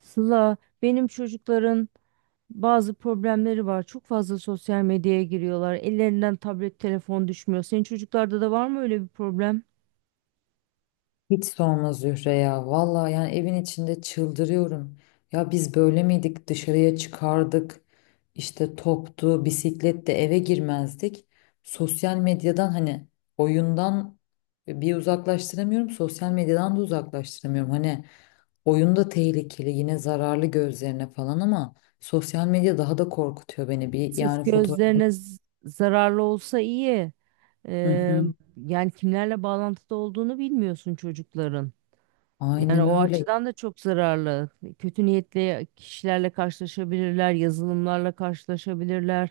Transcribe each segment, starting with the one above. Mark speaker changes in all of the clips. Speaker 1: Sıla, benim çocukların bazı problemleri var. Çok fazla sosyal medyaya giriyorlar. Ellerinden tablet, telefon düşmüyor. Senin çocuklarda da var mı öyle bir problem?
Speaker 2: Hiç sorma Zühre ya. Vallahi yani evin içinde çıldırıyorum. Ya biz böyle miydik? Dışarıya çıkardık. İşte toptu, bisikletle eve girmezdik. Sosyal medyadan hani oyundan bir uzaklaştıramıyorum. Sosyal medyadan da uzaklaştıramıyorum. Hani oyunda tehlikeli, yine zararlı gözlerine falan ama sosyal medya daha da korkutuyor beni. Bir
Speaker 1: Sırf
Speaker 2: yani fotoğrafın.
Speaker 1: gözlerine zararlı olsa iyi.
Speaker 2: Hı
Speaker 1: Ee,
Speaker 2: hı.
Speaker 1: Yani kimlerle bağlantıda olduğunu bilmiyorsun çocukların. Yani
Speaker 2: Aynen
Speaker 1: o
Speaker 2: öyle.
Speaker 1: açıdan da çok zararlı. Kötü niyetli kişilerle karşılaşabilirler, yazılımlarla karşılaşabilirler.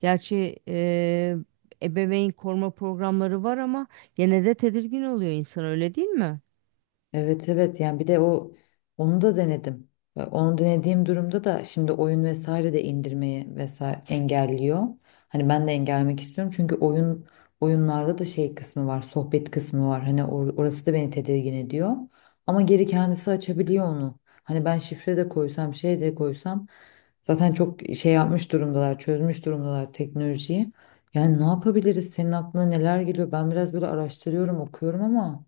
Speaker 1: Gerçi ebeveyn koruma programları var ama gene de tedirgin oluyor insan, öyle değil mi?
Speaker 2: Evet, evet, yani bir de onu da denedim. Ve onu denediğim durumda da şimdi oyun vesaire de indirmeyi vesaire engelliyor. Hani ben de engellemek istiyorum çünkü oyunlarda da şey kısmı var, sohbet kısmı var. Hani orası da beni tedirgin ediyor. Ama geri kendisi açabiliyor onu. Hani ben şifre de koysam, şey de koysam zaten çok şey yapmış durumdalar, çözmüş durumdalar teknolojiyi. Yani ne yapabiliriz? Senin aklına neler geliyor? Ben biraz böyle araştırıyorum, okuyorum ama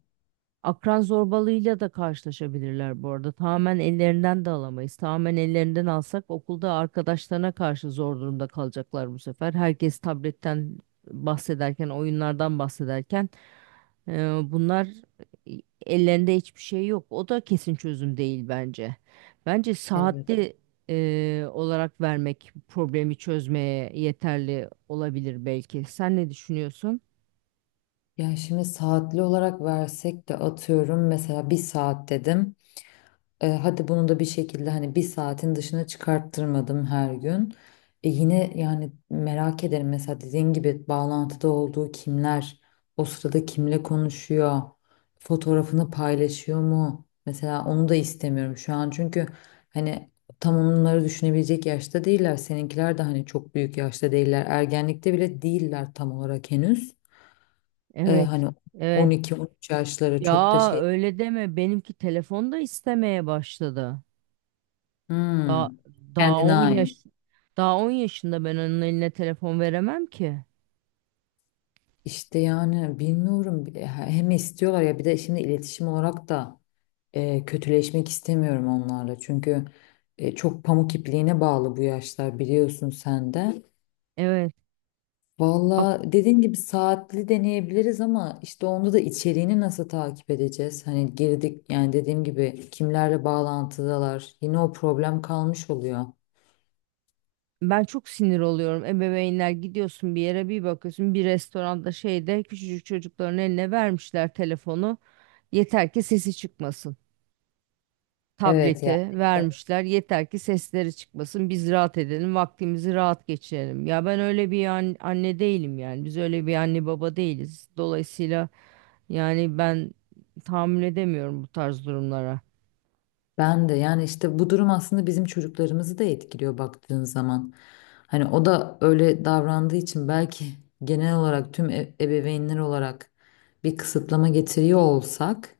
Speaker 1: Akran zorbalığıyla da karşılaşabilirler bu arada. Tamamen ellerinden de alamayız. Tamamen ellerinden alsak okulda arkadaşlarına karşı zor durumda kalacaklar bu sefer. Herkes tabletten bahsederken, oyunlardan bahsederken, bunlar e, ellerinde hiçbir şey yok. O da kesin çözüm değil bence. Bence
Speaker 2: evet.
Speaker 1: saatli olarak vermek problemi çözmeye yeterli olabilir belki. Sen ne düşünüyorsun?
Speaker 2: Yani şimdi saatli olarak versek de atıyorum mesela bir saat dedim. Hadi bunu da bir şekilde hani bir saatin dışına çıkarttırmadım her gün. Yine yani merak ederim mesela dediğin gibi bağlantıda olduğu kimler, o sırada kimle konuşuyor, fotoğrafını paylaşıyor mu? Mesela onu da istemiyorum şu an çünkü hani tam onları düşünebilecek yaşta değiller. Seninkiler de hani çok büyük yaşta değiller. Ergenlikte bile değiller tam olarak henüz.
Speaker 1: Evet,
Speaker 2: Hani
Speaker 1: evet.
Speaker 2: 12-13 yaşlara çok da
Speaker 1: Ya
Speaker 2: şey
Speaker 1: öyle deme. Benimki telefon da istemeye başladı. Daha
Speaker 2: hmm,
Speaker 1: daha
Speaker 2: kendine
Speaker 1: 10
Speaker 2: ait.
Speaker 1: yaş daha 10 yaşında ben onun eline telefon veremem ki.
Speaker 2: İşte yani bilmiyorum hem istiyorlar ya bir de şimdi iletişim olarak da kötüleşmek istemiyorum onlarla. Çünkü çok pamuk ipliğine bağlı bu yaşlar biliyorsun sen de.
Speaker 1: Evet.
Speaker 2: Valla dediğin gibi saatli deneyebiliriz ama işte onda da içeriğini nasıl takip edeceğiz? Hani girdik yani dediğim gibi kimlerle bağlantıdalar yine o problem kalmış oluyor.
Speaker 1: Ben çok sinir oluyorum. Ebeveynler, gidiyorsun bir yere, bir bakıyorsun bir restoranda şeyde, küçücük çocukların eline vermişler telefonu. Yeter ki sesi çıkmasın.
Speaker 2: Evet
Speaker 1: Tableti
Speaker 2: yani.
Speaker 1: vermişler. Yeter ki sesleri çıkmasın. Biz rahat edelim. Vaktimizi rahat geçirelim. Ya ben öyle bir anne değilim yani. Biz öyle bir anne baba değiliz. Dolayısıyla yani ben tahammül edemiyorum bu tarz durumlara.
Speaker 2: Ben de yani işte bu durum aslında bizim çocuklarımızı da etkiliyor baktığın zaman. Hani o da öyle davrandığı için belki genel olarak tüm ebeveynler olarak bir kısıtlama getiriyor olsak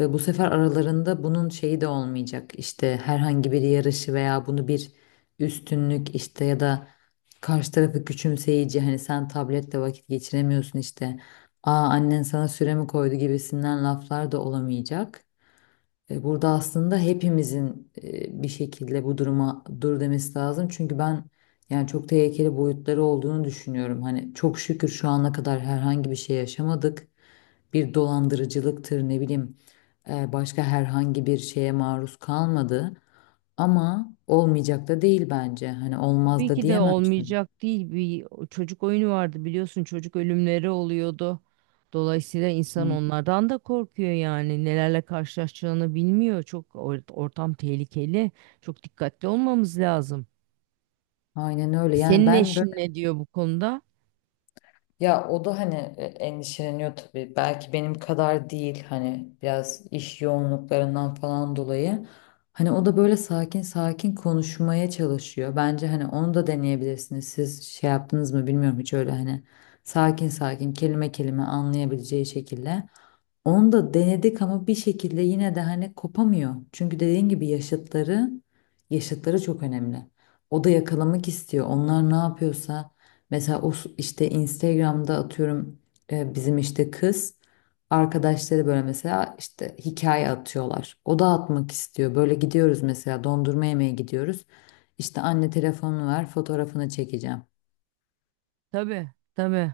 Speaker 2: ve bu sefer aralarında bunun şeyi de olmayacak. İşte herhangi bir yarışı veya bunu bir üstünlük işte ya da karşı tarafı küçümseyici hani sen tabletle vakit geçiremiyorsun işte. Aa annen sana süre mi koydu gibisinden laflar da olamayacak. Burada aslında hepimizin bir şekilde bu duruma dur demesi lazım. Çünkü ben yani çok tehlikeli boyutları olduğunu düşünüyorum. Hani çok şükür şu ana kadar herhangi bir şey yaşamadık. Bir dolandırıcılıktır ne bileyim başka herhangi bir şeye maruz kalmadı. Ama olmayacak da değil bence. Hani olmaz
Speaker 1: Tabii
Speaker 2: da
Speaker 1: ki de
Speaker 2: diyemem şimdi.
Speaker 1: olmayacak değil. Bir çocuk oyunu vardı biliyorsun, çocuk ölümleri oluyordu. Dolayısıyla insan
Speaker 2: Hı.
Speaker 1: onlardan da korkuyor yani, nelerle karşılaşacağını bilmiyor. Çok ortam tehlikeli. Çok dikkatli olmamız lazım.
Speaker 2: Aynen öyle. Yani
Speaker 1: Senin
Speaker 2: ben
Speaker 1: eşin ne diyor bu konuda?
Speaker 2: ya o da hani endişeleniyor tabii. Belki benim kadar değil hani biraz iş yoğunluklarından falan dolayı. Hani o da böyle sakin sakin konuşmaya çalışıyor. Bence hani onu da deneyebilirsiniz. Siz şey yaptınız mı bilmiyorum hiç öyle hani sakin sakin kelime kelime anlayabileceği şekilde. Onu da denedik ama bir şekilde yine de hani kopamıyor. Çünkü dediğin gibi yaşıtları çok önemli. O da yakalamak istiyor. Onlar ne yapıyorsa mesela o işte Instagram'da atıyorum, bizim işte kız arkadaşları böyle mesela işte hikaye atıyorlar. O da atmak istiyor. Böyle gidiyoruz mesela dondurma yemeye gidiyoruz. İşte anne telefonunu ver fotoğrafını çekeceğim.
Speaker 1: Tabii, tabii.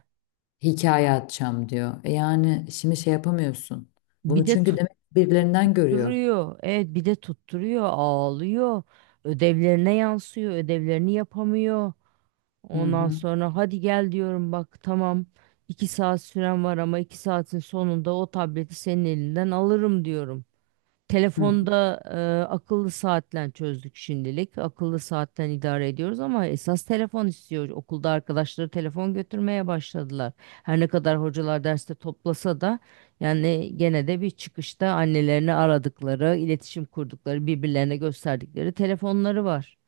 Speaker 2: Hikaye atacağım diyor. Yani şimdi şey yapamıyorsun.
Speaker 1: Bir
Speaker 2: Bunu
Speaker 1: de
Speaker 2: çünkü demek birilerinden görüyor.
Speaker 1: tutturuyor. Evet, bir de tutturuyor, ağlıyor. Ödevlerine yansıyor, ödevlerini yapamıyor.
Speaker 2: Hı
Speaker 1: Ondan
Speaker 2: hı.
Speaker 1: sonra hadi gel diyorum, bak tamam iki saat süren var ama iki saatin sonunda o tableti senin elinden alırım diyorum.
Speaker 2: Hı.
Speaker 1: Telefonda akıllı saatle çözdük şimdilik. Akıllı saatten idare ediyoruz ama esas telefon istiyor. Okulda arkadaşları telefon götürmeye başladılar. Her ne kadar hocalar derste toplasa da yani gene de bir çıkışta annelerini aradıkları, iletişim kurdukları, birbirlerine gösterdikleri telefonları var.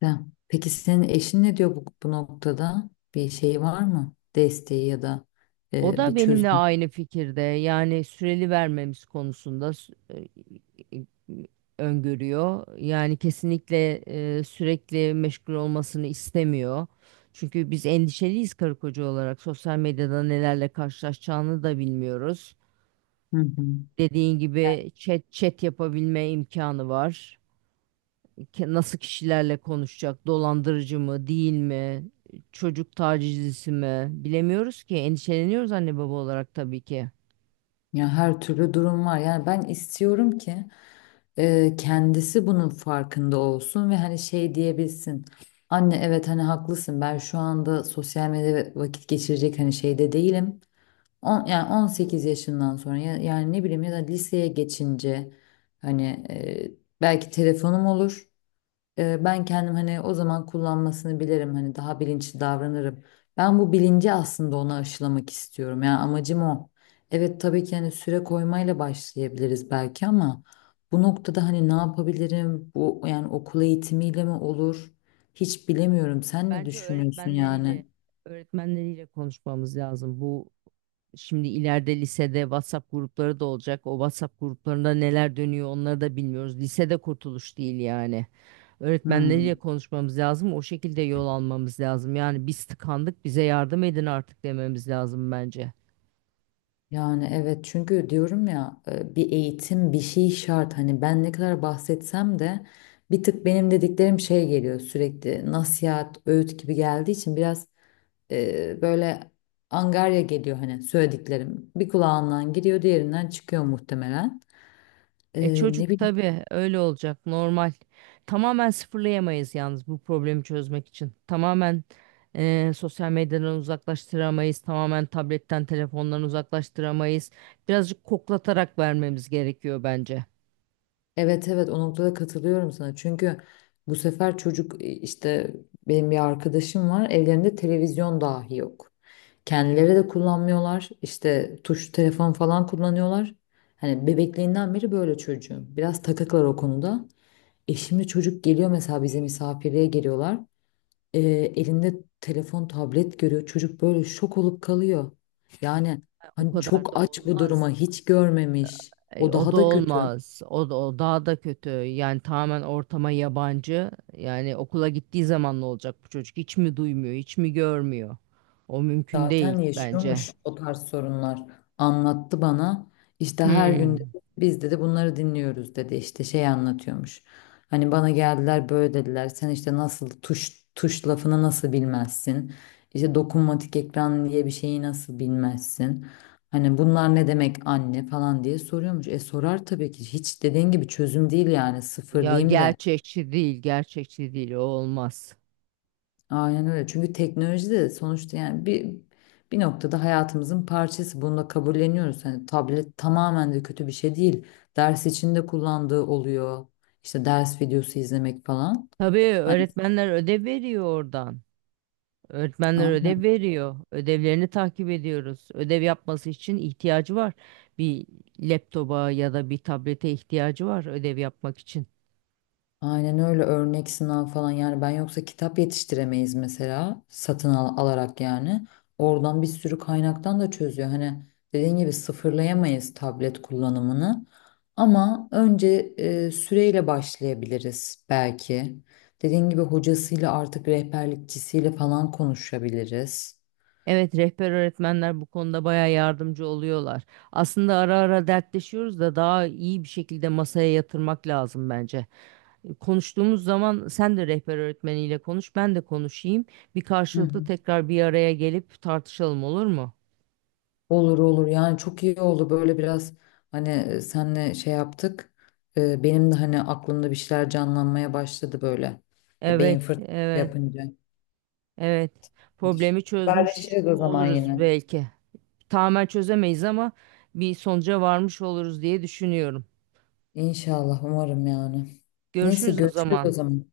Speaker 2: Güzel. Peki senin eşin ne diyor bu noktada? Bir şey var mı? Desteği ya da
Speaker 1: O da
Speaker 2: bir
Speaker 1: benimle
Speaker 2: çözüm.
Speaker 1: aynı fikirde. Yani süreli vermemiz konusunda e, öngörüyor. Yani kesinlikle sürekli meşgul olmasını istemiyor. Çünkü biz endişeliyiz karı koca olarak. Sosyal medyada nelerle karşılaşacağını da bilmiyoruz.
Speaker 2: Hı hı.
Speaker 1: Dediğin gibi chat chat yapabilme imkanı var. Nasıl kişilerle konuşacak? Dolandırıcı mı, değil mi? Çocuk tacizcisi mi? Bilemiyoruz ki. Endişeleniyoruz anne baba olarak tabii ki.
Speaker 2: Ya her türlü durum var. Yani ben istiyorum ki kendisi bunun farkında olsun ve hani şey diyebilsin. Anne evet hani haklısın. Ben şu anda sosyal medyada vakit geçirecek hani şeyde değilim. Yani 18 yaşından sonra yani ne bileyim ya da liseye geçince hani e, belki telefonum olur. Ben kendim hani o zaman kullanmasını bilirim hani daha bilinçli davranırım. Ben bu bilinci aslında ona aşılamak istiyorum. Yani amacım o. Evet tabii ki hani süre koymayla başlayabiliriz belki ama bu noktada hani ne yapabilirim? Bu yani okul eğitimiyle mi olur? Hiç bilemiyorum. Sen ne
Speaker 1: Bence
Speaker 2: düşünüyorsun yani?
Speaker 1: öğretmenleriyle konuşmamız lazım. Bu, şimdi ileride lisede WhatsApp grupları da olacak. O WhatsApp gruplarında neler dönüyor onları da bilmiyoruz. Lisede kurtuluş değil yani. Öğretmenleriyle
Speaker 2: Hmm.
Speaker 1: konuşmamız lazım. O şekilde yol almamız lazım. Yani biz tıkandık, bize yardım edin artık dememiz lazım bence.
Speaker 2: Yani evet çünkü diyorum ya bir eğitim bir şey şart hani ben ne kadar bahsetsem de bir tık benim dediklerim şey geliyor sürekli nasihat öğüt gibi geldiği için biraz böyle angarya geliyor hani söylediklerim bir kulağından giriyor diğerinden çıkıyor muhtemelen.
Speaker 1: E
Speaker 2: Ne
Speaker 1: çocuk
Speaker 2: bileyim
Speaker 1: tabii öyle olacak, normal. Tamamen sıfırlayamayız yalnız bu problemi çözmek için. Tamamen sosyal medyadan uzaklaştıramayız. Tamamen tabletten telefondan uzaklaştıramayız. Birazcık koklatarak vermemiz gerekiyor bence.
Speaker 2: evet, evet, o noktada katılıyorum sana. Çünkü bu sefer çocuk işte benim bir arkadaşım var. Evlerinde televizyon dahi yok. Kendileri de kullanmıyorlar. İşte tuş telefon falan kullanıyorlar. Hani bebekliğinden beri böyle çocuğum. Biraz takıklar o konuda. Şimdi çocuk geliyor mesela bize misafirliğe geliyorlar. E, Elinde telefon, tablet görüyor. Çocuk böyle şok olup kalıyor. Yani
Speaker 1: O
Speaker 2: hani
Speaker 1: kadar
Speaker 2: çok
Speaker 1: da
Speaker 2: aç bu duruma
Speaker 1: olmaz.
Speaker 2: hiç görmemiş. O
Speaker 1: O
Speaker 2: daha
Speaker 1: da
Speaker 2: da kötü.
Speaker 1: olmaz. O da o daha da kötü. Yani tamamen ortama yabancı. Yani okula gittiği zaman ne olacak bu çocuk? Hiç mi duymuyor, hiç mi görmüyor? O mümkün
Speaker 2: Zaten
Speaker 1: değil bence.
Speaker 2: yaşıyormuş o tarz sorunlar. Anlattı bana. İşte her gün
Speaker 1: Hmm.
Speaker 2: dedi, biz dedi bunları dinliyoruz dedi. İşte şey anlatıyormuş. Hani bana geldiler böyle dediler. Sen işte nasıl tuş tuş lafını nasıl bilmezsin? İşte dokunmatik ekran diye bir şeyi nasıl bilmezsin? Hani bunlar ne demek anne falan diye soruyormuş. E, sorar tabii ki. Hiç dediğin gibi çözüm değil yani. Sıfır
Speaker 1: Ya
Speaker 2: diyeyim de.
Speaker 1: gerçekçi değil, gerçekçi değil, o olmaz.
Speaker 2: Aynen öyle. Çünkü teknoloji de sonuçta yani bir noktada hayatımızın parçası. Bunu da kabulleniyoruz. Hani tablet tamamen de kötü bir şey değil. Ders içinde kullandığı oluyor. İşte ders videosu izlemek falan.
Speaker 1: Tabii
Speaker 2: Hani,
Speaker 1: öğretmenler ödev veriyor oradan. Öğretmenler ödev
Speaker 2: aynen.
Speaker 1: veriyor. Ödevlerini takip ediyoruz. Ödev yapması için ihtiyacı var. Bir laptopa ya da bir tablete ihtiyacı var ödev yapmak için.
Speaker 2: Aynen öyle örnek sınav falan yani ben yoksa kitap yetiştiremeyiz mesela satın alarak yani. Oradan bir sürü kaynaktan da çözüyor. Hani dediğin gibi sıfırlayamayız tablet kullanımını ama önce süreyle başlayabiliriz belki. Dediğin gibi hocasıyla artık rehberlikçisiyle falan konuşabiliriz.
Speaker 1: Evet, rehber öğretmenler bu konuda bayağı yardımcı oluyorlar. Aslında ara ara dertleşiyoruz da daha iyi bir şekilde masaya yatırmak lazım bence. Konuştuğumuz zaman sen de rehber öğretmeniyle konuş, ben de konuşayım. Bir karşılıklı tekrar bir araya gelip tartışalım, olur mu?
Speaker 2: Olur olur yani çok iyi oldu böyle biraz hani senle şey yaptık. Benim de hani aklımda bir şeyler canlanmaya başladı böyle. Beyin
Speaker 1: Evet,
Speaker 2: fırtınası
Speaker 1: evet,
Speaker 2: yapınca.
Speaker 1: evet. Problemi çözmüş
Speaker 2: Haberleşiriz o zaman
Speaker 1: oluruz
Speaker 2: yine.
Speaker 1: belki. Tamamen çözemeyiz ama bir sonuca varmış oluruz diye düşünüyorum.
Speaker 2: İnşallah umarım yani. Neyse
Speaker 1: Görüşürüz o
Speaker 2: görüşürüz o
Speaker 1: zaman.
Speaker 2: zaman.